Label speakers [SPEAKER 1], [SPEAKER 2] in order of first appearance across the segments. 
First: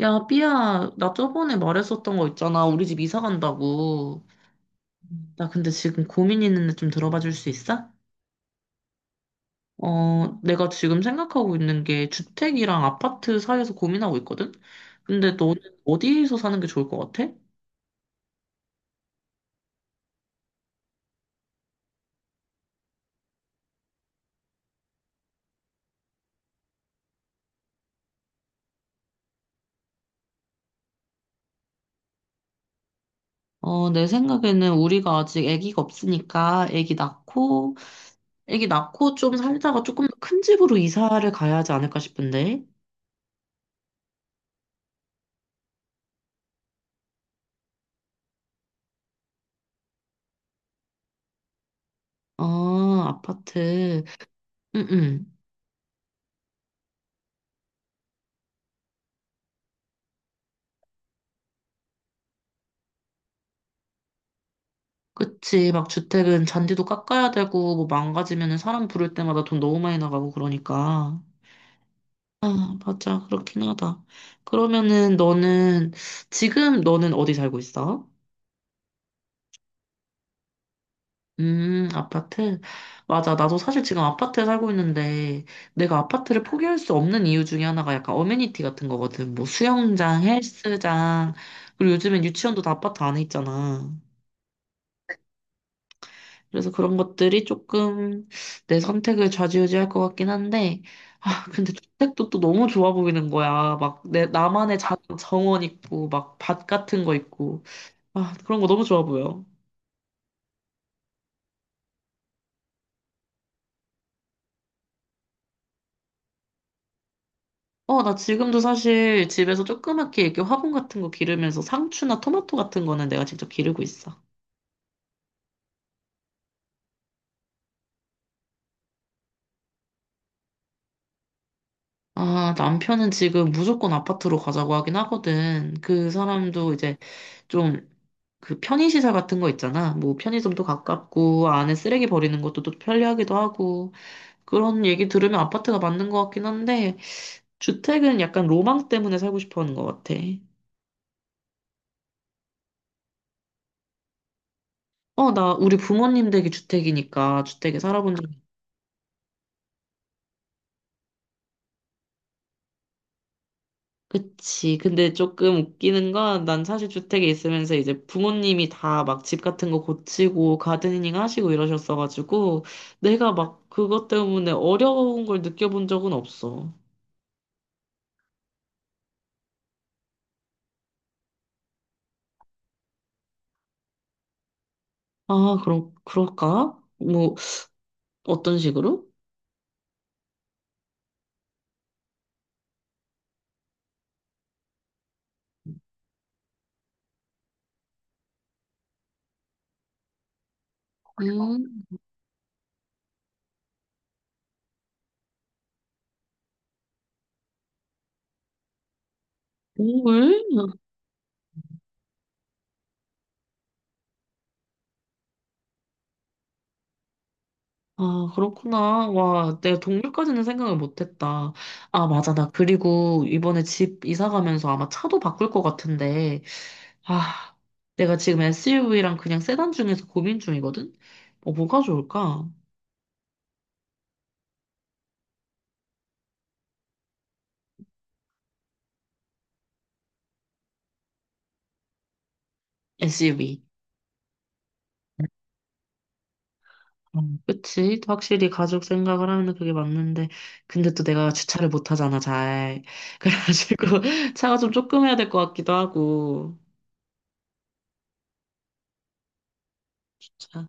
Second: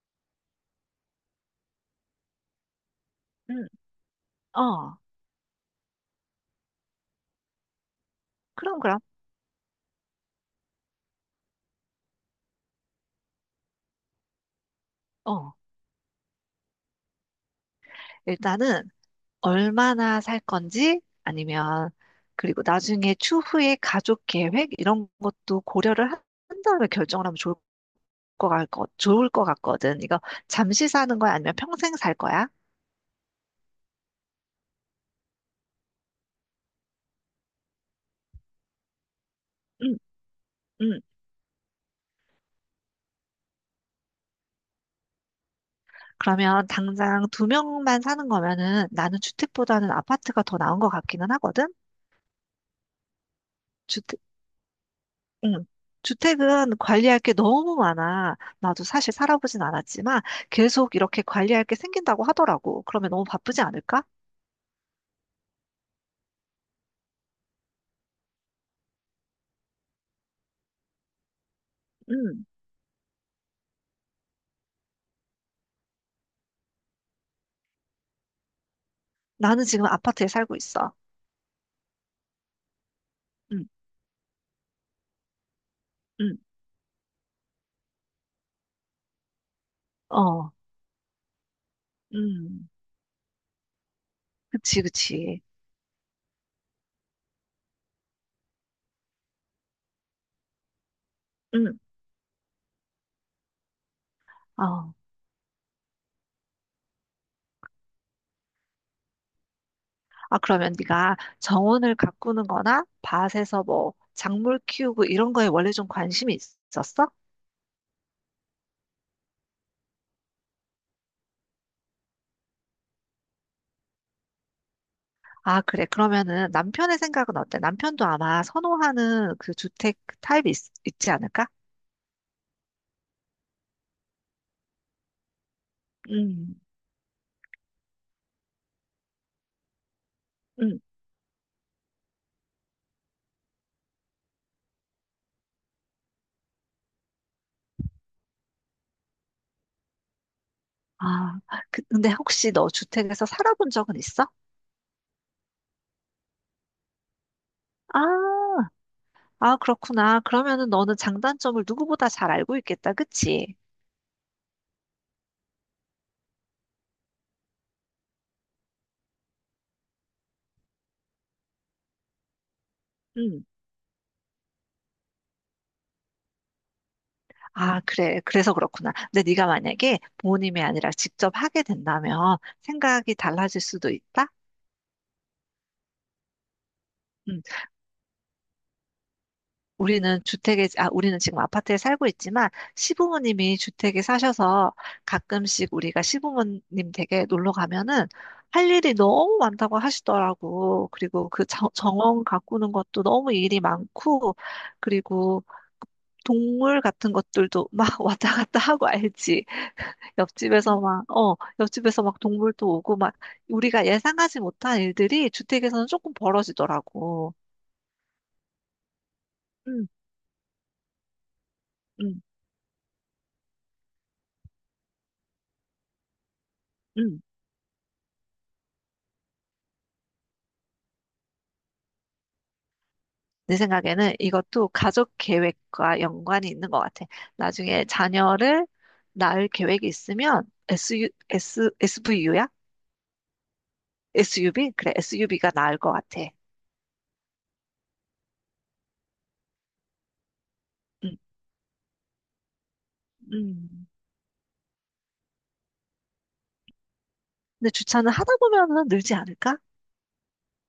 [SPEAKER 1] 야, 삐야, 나 저번에 말했었던 거 있잖아. 우리 집 이사
[SPEAKER 2] 음,
[SPEAKER 1] 간다고.
[SPEAKER 2] 어,
[SPEAKER 1] 나 근데 지금 고민 있는데 좀 들어봐 줄 수 있어?
[SPEAKER 2] 그럼, 그럼.
[SPEAKER 1] 내가 지금 생각하고 있는 게 주택이랑 아파트 사이에서 고민하고 있거든? 근데
[SPEAKER 2] 어,
[SPEAKER 1] 너는 어디에서 사는 게 좋을 것 같아?
[SPEAKER 2] 일단은 얼마나 살 건지, 아니면 그리고 나중에 추후에 가족 계획 이런 것도 고려를 한 다음에 결정을 하면 것 같, 좋을 것 같거든. 이거 잠시 사는 거야? 아니면 평생 살 거야?
[SPEAKER 1] 내 생각에는 우리가 아직 아기가 없으니까 아기 낳고 좀 살다가
[SPEAKER 2] 응.
[SPEAKER 1] 조금 더 큰 집으로
[SPEAKER 2] 응.
[SPEAKER 1] 이사를 가야 하지 않을까 싶은데.
[SPEAKER 2] 그러면 당장 두 명만 사는 거면은 나는 주택보다는 아파트가 더 나은 것 같기는 하거든?
[SPEAKER 1] 어, 아파트. 응응.
[SPEAKER 2] 응. 주택은 관리할 게 너무 많아. 나도 사실 살아보진 않았지만 계속 이렇게 관리할 게 생긴다고 하더라고. 그러면 너무 바쁘지 않을까?
[SPEAKER 1] 그치. 막 주택은 잔디도 깎아야 되고, 뭐 망가지면은 사람 부를 때마다 돈 너무 많이 나가고 그러니까.
[SPEAKER 2] 응.
[SPEAKER 1] 아, 맞아. 그렇긴 하다. 그러면은 너는, 지금 너는 어디 살고 있어?
[SPEAKER 2] 나는 지금 아파트에 살고 있어.
[SPEAKER 1] 아파트? 맞아. 나도
[SPEAKER 2] 응,
[SPEAKER 1] 사실 지금 아파트에 살고 있는데, 내가
[SPEAKER 2] 응,
[SPEAKER 1] 아파트를 포기할 수 없는 이유 중에 하나가 약간 어메니티 같은 거거든. 뭐 수영장,
[SPEAKER 2] 어,
[SPEAKER 1] 헬스장, 그리고 요즘엔 유치원도
[SPEAKER 2] 응.
[SPEAKER 1] 다 아파트 안에 있잖아.
[SPEAKER 2] 그치, 그치.
[SPEAKER 1] 그래서 그런 것들이 조금 내 선택을 좌지우지할 것 같긴 한데, 아, 근데
[SPEAKER 2] 응,
[SPEAKER 1] 주택도 또 너무 좋아 보이는 거야. 막 나만의
[SPEAKER 2] 어.
[SPEAKER 1] 작은 정원 있고, 막 밭 같은 거 있고. 아, 그런 거 너무 좋아 보여.
[SPEAKER 2] 아, 그러면 네가 정원을 가꾸는 거나 밭에서 뭐 작물 키우고 이런 거에 원래 좀 관심이 있었어?
[SPEAKER 1] 어, 나 지금도 사실 집에서 조그맣게 이렇게 화분 같은 거 기르면서 상추나 토마토 같은 거는 내가 직접 기르고 있어.
[SPEAKER 2] 아, 그래. 그러면은 남편의 생각은 어때? 남편도 아마 선호하는 그 주택 타입이 있지 않을까?
[SPEAKER 1] 아, 남편은 지금 무조건 아파트로 가자고 하긴 하거든. 그
[SPEAKER 2] 음.
[SPEAKER 1] 사람도 이제 좀 그 편의시설 같은 거 있잖아. 뭐 편의점도
[SPEAKER 2] 응.
[SPEAKER 1] 가깝고 안에 쓰레기 버리는 것도 또 편리하기도 하고 그런 얘기 들으면 아파트가 맞는 것 같긴 한데 주택은 약간 로망 때문에 살고 싶어 하는 것 같아.
[SPEAKER 2] 아, 근데 혹시 너 주택에서 살아본 적은 있어?
[SPEAKER 1] 어, 나 우리 부모님 댁이 주택이니까 주택에 살아본 적
[SPEAKER 2] 아, 아, 그렇구나. 그러면은 너는 장단점을 누구보다 잘 알고 있겠다. 그치?
[SPEAKER 1] 그치. 근데 조금 웃기는 건 난 사실 주택에 있으면서 이제 부모님이 다 막 집 같은 거 고치고 가드닝 하시고 이러셨어가지고 내가
[SPEAKER 2] 응.
[SPEAKER 1] 막 그것 때문에 어려운 걸 느껴본 적은 없어.
[SPEAKER 2] 아, 그래. 그래서 그렇구나. 근데 네가 만약에 부모님이 아니라 직접 하게 된다면 생각이 달라질 수도 있다?
[SPEAKER 1] 아, 그럼, 그럴까? 뭐, 어떤 식으로?
[SPEAKER 2] 아, 우리는 지금 아파트에 살고 있지만 시부모님이 주택에 사셔서 가끔씩 우리가 시부모님 댁에 놀러 가면은 할 일이 너무 많다고 하시더라고. 그리고 그
[SPEAKER 1] 음,
[SPEAKER 2] 정원 가꾸는 것도 너무 일이 많고, 그리고 동물 같은 것들도 막 왔다 갔다 하고 알지.
[SPEAKER 1] 동물?
[SPEAKER 2] 옆집에서 막, 어, 옆집에서 막 동물도 오고 막 우리가 예상하지 못한 일들이 주택에서는 조금 벌어지더라고.
[SPEAKER 1] 아, 그렇구나. 와, 내가
[SPEAKER 2] 응,
[SPEAKER 1] 동물까지는 생각을 못했다. 아,
[SPEAKER 2] 응,
[SPEAKER 1] 맞아. 나 그리고 이번에 집 이사 가면서 아마 차도 바꿀 것 같은데,
[SPEAKER 2] 응.
[SPEAKER 1] 아, 내가 지금 SUV랑 그냥 세단 중에서 고민 중이거든? 어, 뭐가 좋을까?
[SPEAKER 2] 내 생각에는 이것도 가족 계획과 연관이 있는 것 같아. 나중에 자녀를 낳을 계획이 있으면 SU, v u 야.
[SPEAKER 1] SUV.
[SPEAKER 2] SUV? 그래, SUV가 나을 것 같아.
[SPEAKER 1] 어, 그치? 확실히 가족 생각을 하면 그게 맞는데, 근데 또
[SPEAKER 2] 음,
[SPEAKER 1] 내가 주차를 못 하잖아, 잘.
[SPEAKER 2] 음.
[SPEAKER 1] 그래가지고, 차가 좀 조금 해야 될 것 같기도 하고,
[SPEAKER 2] 근데 주차는 하다 보면은 늘지 않을까?
[SPEAKER 1] 진짜,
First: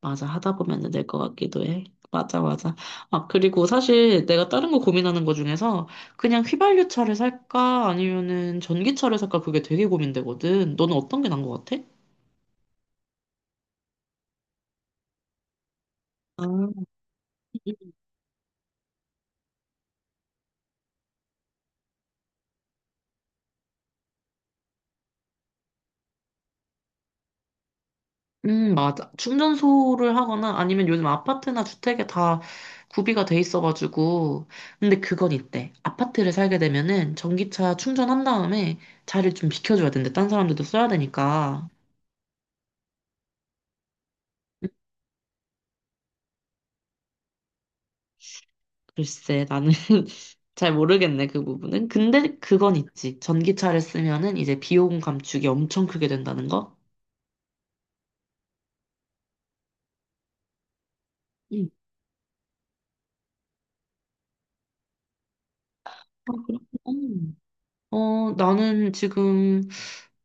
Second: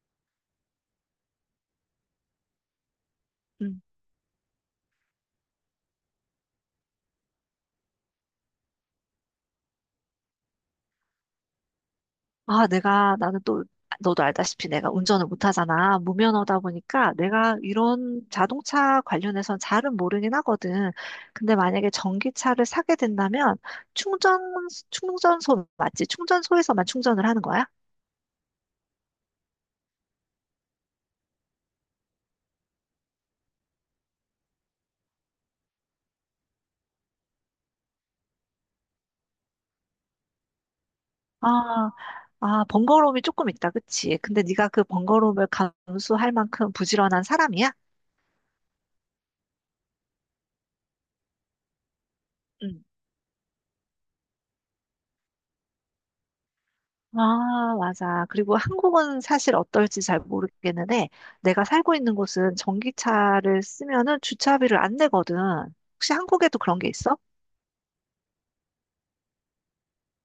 [SPEAKER 1] 맞아, 하다 보면 될 것 같기도 해. 맞아, 맞아. 아, 그리고 사실 내가 다른 거 고민하는 거 중에서, 그냥 휘발유 차를 살까, 아니면은 전기차를 살까, 그게 되게 고민되거든. 너는 어떤 게 나은 것 같아?
[SPEAKER 2] 아, 나는 또, 너도 알다시피 내가 운전을 못하잖아.
[SPEAKER 1] 아.
[SPEAKER 2] 무면허다 보니까 내가 이런 자동차 관련해선 잘은 모르긴 하거든. 근데 만약에 전기차를 사게 된다면 충전, 충전소 맞지? 충전소에서만 충전을 하는 거야?
[SPEAKER 1] 맞아. 충전소를 하거나 아니면 요즘 아파트나 주택에 다 구비가 돼 있어가지고. 근데 그건 있대. 아파트를 살게 되면은 전기차 충전한 다음에 자리를 좀 비켜줘야 된대. 딴 사람들도 써야 되니까.
[SPEAKER 2] 아, 아, 번거로움이 조금 있다. 그치? 근데 네가 그 번거로움을 감수할 만큼 부지런한 사람이야?
[SPEAKER 1] 글쎄, 나는 잘 모르겠네, 그 부분은. 근데 그건
[SPEAKER 2] 응.
[SPEAKER 1] 있지. 전기차를 쓰면은 이제 비용 감축이 엄청 크게 된다는 거?
[SPEAKER 2] 아, 맞아. 그리고 한국은 사실 어떨지 잘 모르겠는데, 내가
[SPEAKER 1] 응.
[SPEAKER 2] 살고 있는 곳은 전기차를 쓰면은 주차비를 안 내거든. 혹시
[SPEAKER 1] 아,
[SPEAKER 2] 한국에도
[SPEAKER 1] 그렇구나.
[SPEAKER 2] 그런 게 있어?
[SPEAKER 1] 나는 지금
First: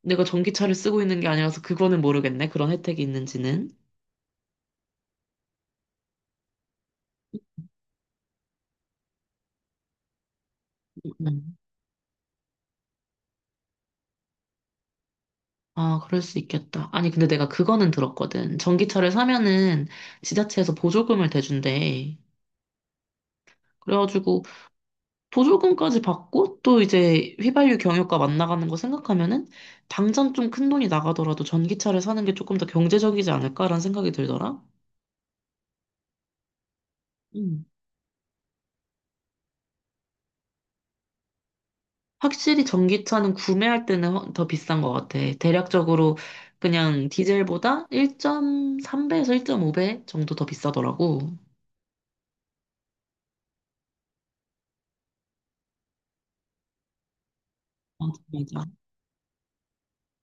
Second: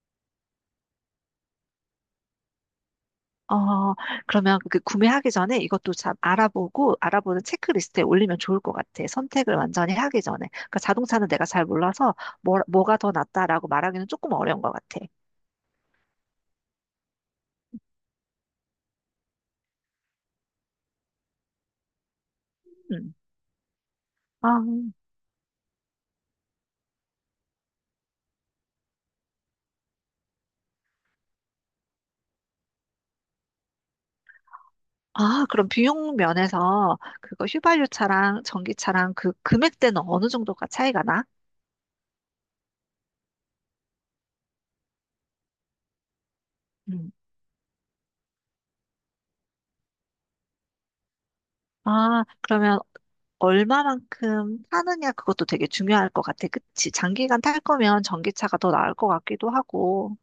[SPEAKER 1] 내가 전기차를 쓰고 있는 게 아니라서 그거는 모르겠네. 그런 혜택이 있는지는.
[SPEAKER 2] 어, 그러면 그 구매하기 전에 이것도 참 알아보고, 알아보는 체크리스트에 올리면 좋을 것 같아. 선택을 완전히 하기 전에. 그러니까 자동차는 내가 잘 몰라서, 뭐가 더 낫다라고 말하기는 조금 어려운 것 같아.
[SPEAKER 1] 아, 그럴 수 있겠다. 아니, 근데 내가 그거는 들었거든. 전기차를 사면은 지자체에서 보조금을 대준대.
[SPEAKER 2] 음.
[SPEAKER 1] 그래가지고
[SPEAKER 2] 아,
[SPEAKER 1] 보조금까지 받고 또 이제 휘발유 경유가 만나가는 거 생각하면은 당장 좀 큰 돈이 나가더라도 전기차를 사는 게 조금 더 경제적이지 않을까라는 생각이 들더라.
[SPEAKER 2] 아, 그럼 비용 면에서 그거
[SPEAKER 1] 음.
[SPEAKER 2] 휘발유 차랑 전기차랑 그 금액대는 어느 정도가 차이가 나?
[SPEAKER 1] 확실히 전기차는 구매할 때는 더 비싼 것 같아. 대략적으로 그냥
[SPEAKER 2] 음.
[SPEAKER 1] 디젤보다 1.3배에서 1.5배 정도 더 비싸더라고.
[SPEAKER 2] 아, 그러면 얼마만큼 타느냐 그것도 되게 중요할 것 같아. 그치? 장기간 탈 거면
[SPEAKER 1] 맞아,
[SPEAKER 2] 전기차가
[SPEAKER 1] 맞아.
[SPEAKER 2] 더 나을 것 같기도 하고.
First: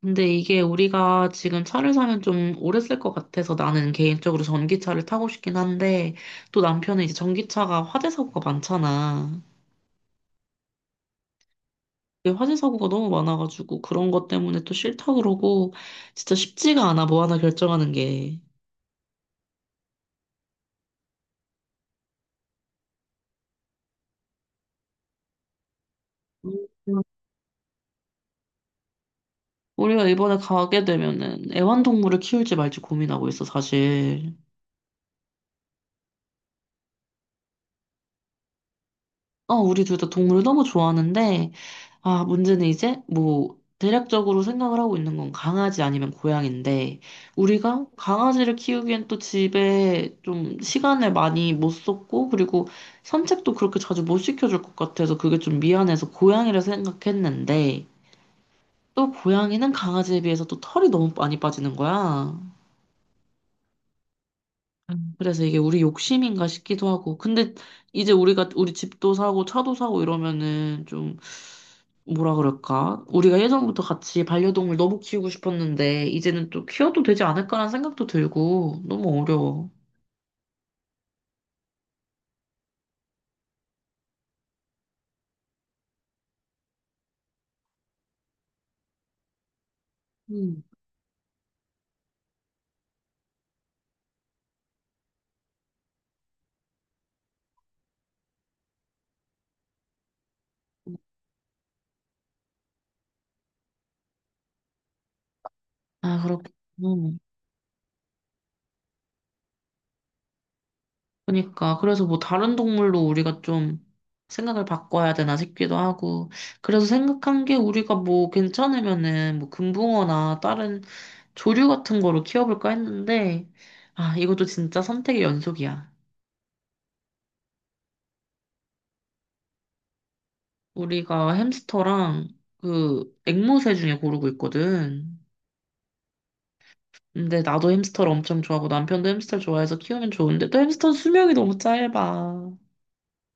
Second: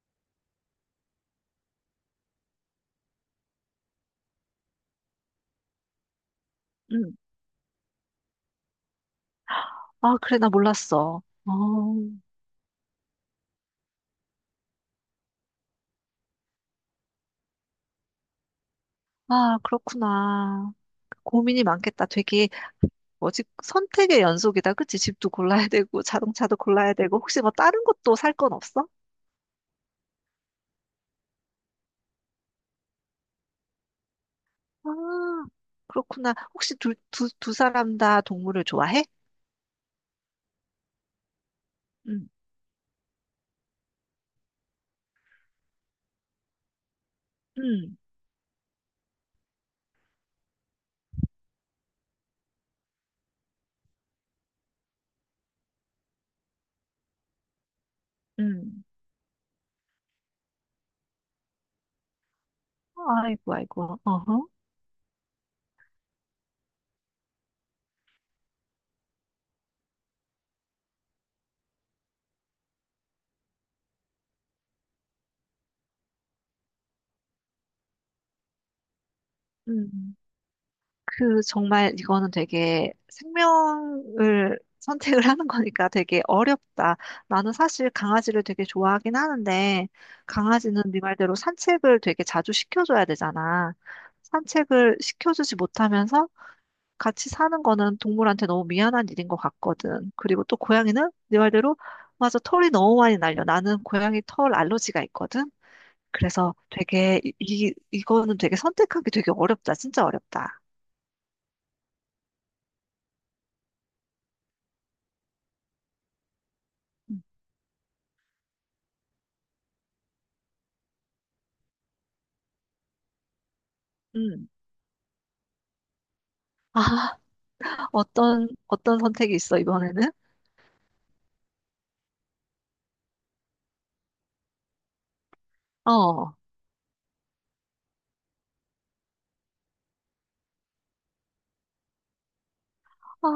[SPEAKER 1] 근데 이게 우리가 지금 차를 사면 좀 오래 쓸 것 같아서 나는 개인적으로 전기차를 타고 싶긴 한데 또 남편은 이제
[SPEAKER 2] 음.
[SPEAKER 1] 전기차가 화재 사고가 많잖아.
[SPEAKER 2] 아, 그래, 나 몰랐어. 어.
[SPEAKER 1] 이게 화재 사고가 너무 많아가지고 그런 것 때문에 또 싫다 그러고 진짜 쉽지가 않아 뭐 하나 결정하는 게.
[SPEAKER 2] 아, 그렇구나. 고민이 많겠다. 되게 뭐지? 선택의 연속이다. 그치? 집도 골라야 되고 자동차도 골라야
[SPEAKER 1] 음.
[SPEAKER 2] 되고 혹시 뭐 다른 것도 살 건 없어?
[SPEAKER 1] 우리가 이번에 가게 되면은 애완동물을 키울지 말지 고민하고 있어 사실.
[SPEAKER 2] 아, 그렇구나. 혹시 두 사람 다 동물을 좋아해?
[SPEAKER 1] 어, 우리 둘 다 동물을 너무 좋아하는데,
[SPEAKER 2] 응.
[SPEAKER 1] 문제는 이제, 뭐, 대략적으로 생각을 하고 있는 건 강아지 아니면 고양인데, 우리가
[SPEAKER 2] 응.
[SPEAKER 1] 강아지를 키우기엔 또 집에 좀 시간을 많이 못 썼고, 그리고 산책도 그렇게 자주 못 시켜줄 것 같아서 그게 좀 미안해서 고양이를 생각했는데,
[SPEAKER 2] 응.
[SPEAKER 1] 또 고양이는 강아지에 비해서 또 털이 너무 많이 빠지는 거야.
[SPEAKER 2] 아이고, 아이고. 어허.
[SPEAKER 1] 그래서 이게 우리 욕심인가 싶기도 하고. 근데 이제 우리가 우리 집도 사고 차도 사고 이러면은 좀 뭐라 그럴까? 우리가 예전부터 같이 반려동물 너무 키우고 싶었는데 이제는 또 키워도 되지 않을까라는 생각도 들고 너무 어려워.
[SPEAKER 2] 응. 그 정말 이거는 되게 생명을 선택을 하는 거니까 되게 어렵다. 나는 사실 강아지를 되게 좋아하긴 하는데
[SPEAKER 1] 음.
[SPEAKER 2] 강아지는 네 말대로 산책을 되게 자주 시켜줘야 되잖아. 산책을 시켜주지 못하면서 같이 사는 거는 동물한테 너무 미안한 일인 것 같거든. 그리고 또 고양이는 네 말대로 맞아, 털이 너무 많이 날려. 나는 고양이 털 알러지가 있거든.
[SPEAKER 1] 아, 그렇
[SPEAKER 2] 그래서
[SPEAKER 1] 군
[SPEAKER 2] 되게 이, 이 이거는 되게 선택하기 되게 어렵다. 진짜 어렵다.
[SPEAKER 1] 그러니까 그래서 뭐 다른 동물로 우리가 좀 생각을 바꿔야 되나 싶기도 하고 그래서 생각한 게 우리가 뭐 괜찮으면은 뭐 금붕어나 다른 조류 같은 거로 키워볼까 했는데 아 이것도
[SPEAKER 2] 음.
[SPEAKER 1] 진짜 선택의 연속이야.
[SPEAKER 2] 아, 어떤 선택이 있어, 이번에는?
[SPEAKER 1] 우리가 햄스터랑 그 앵무새 중에 고르고 있거든.
[SPEAKER 2] 어.
[SPEAKER 1] 근데 나도 햄스터를 엄청 좋아하고 남편도 햄스터를 좋아해서 키우면 좋은데 또 햄스터는 수명이 너무 짧아.
[SPEAKER 2] 아,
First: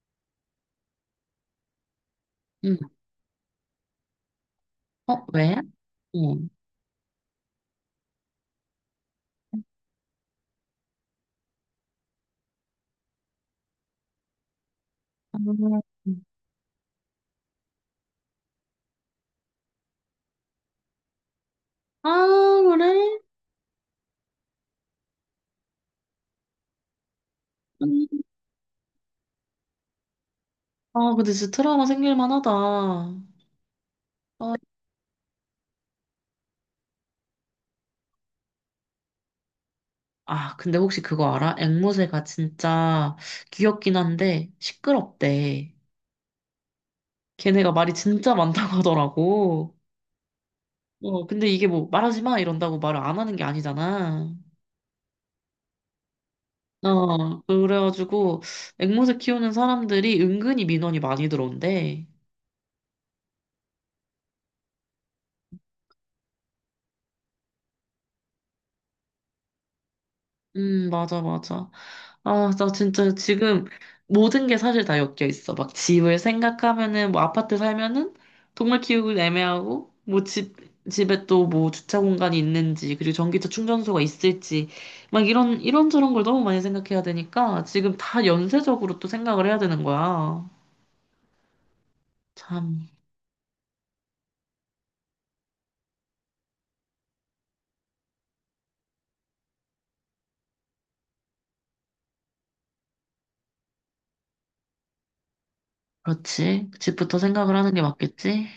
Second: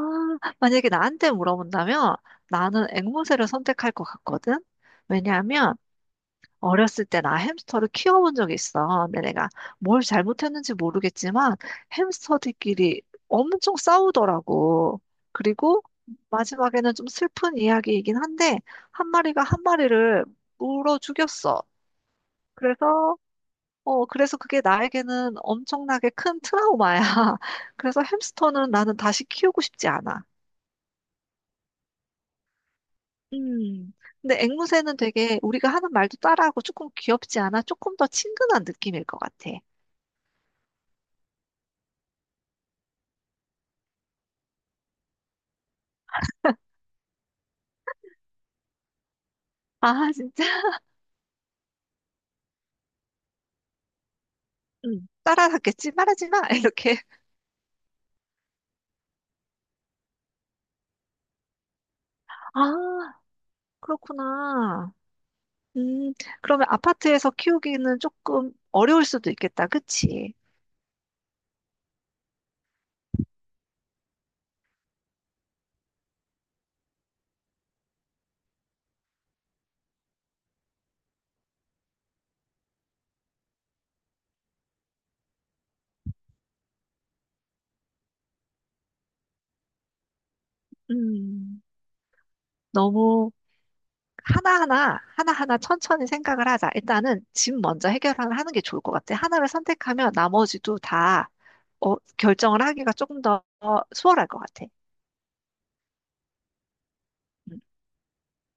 [SPEAKER 2] 만약에 나한테 물어본다면
[SPEAKER 1] 응.
[SPEAKER 2] 나는 앵무새를 선택할 것 같거든?
[SPEAKER 1] 어, 왜?
[SPEAKER 2] 왜냐하면
[SPEAKER 1] 응.
[SPEAKER 2] 어렸을 때 나 햄스터를 키워본 적이 있어. 근데 내가 뭘 잘못했는지 모르겠지만 햄스터들끼리 엄청 싸우더라고. 그리고 마지막에는 좀 슬픈 이야기이긴 한데 한 마리가 한 마리를 물어 죽였어.
[SPEAKER 1] 아,
[SPEAKER 2] 그래서
[SPEAKER 1] 그래?
[SPEAKER 2] 어, 그래서 그게 나에게는 엄청나게 큰 트라우마야. 그래서
[SPEAKER 1] 음.
[SPEAKER 2] 햄스터는 나는 다시 키우고 싶지 않아.
[SPEAKER 1] 아, 근데 진짜 트라우마 생길 만하다. 아,
[SPEAKER 2] 음. 근데 앵무새는 되게 우리가 하는 말도 따라하고 조금 귀엽지 않아? 조금 더 친근한 느낌일 것 같아.
[SPEAKER 1] 아, 근데 혹시 그거 알아? 앵무새가 진짜 귀엽긴 한데 시끄럽대. 걔네가 말이 진짜 많다고 하더라고.
[SPEAKER 2] 아, 진짜?
[SPEAKER 1] 어, 근데 이게 뭐 말하지 마 이런다고 말을 안 하는 게 아니잖아.
[SPEAKER 2] 음. 따라하겠지? 말하지 마! 이렇게.
[SPEAKER 1] 어, 그래가지고 앵무새 키우는 사람들이 은근히 민원이 많이 들어온대.
[SPEAKER 2] 아, 그렇구나. 음, 그러면 아파트에서 키우기는 조금 어려울 수도 있겠다. 그치?
[SPEAKER 1] 맞아, 맞아. 나 진짜 지금 모든 게 사실 다 엮여 있어. 막 집을 생각하면은, 뭐 아파트 살면은 동물 키우기 애매하고, 집에 또 뭐 주차 공간이 있는지, 그리고 전기차 충전소가 있을지, 막 이런저런 걸 너무 많이 생각해야 되니까 지금 다 연쇄적으로 또 생각을 해야 되는 거야.
[SPEAKER 2] 음.
[SPEAKER 1] 참,
[SPEAKER 2] 너무 하나하나, 하나하나 천천히 생각을 하자. 일단은 집 먼저 해결하는 하는 게 좋을 것 같아. 하나를 선택하면 나머지도 다 어, 결정을 하기가 조금 더 수월할 것 같아.
[SPEAKER 1] 그렇지. 집부터 생각을
[SPEAKER 2] 응.
[SPEAKER 1] 하는 게 맞겠지?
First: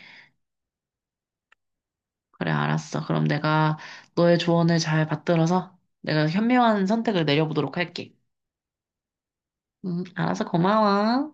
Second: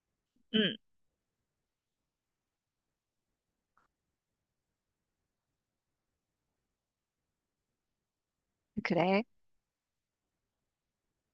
[SPEAKER 1] 그래, 알았어. 그럼 내가 너의 조언을 잘 받들어서 내가 현명한 선택을 내려보도록 할게.
[SPEAKER 2] 응, 그래.
[SPEAKER 1] 알아서 고마워.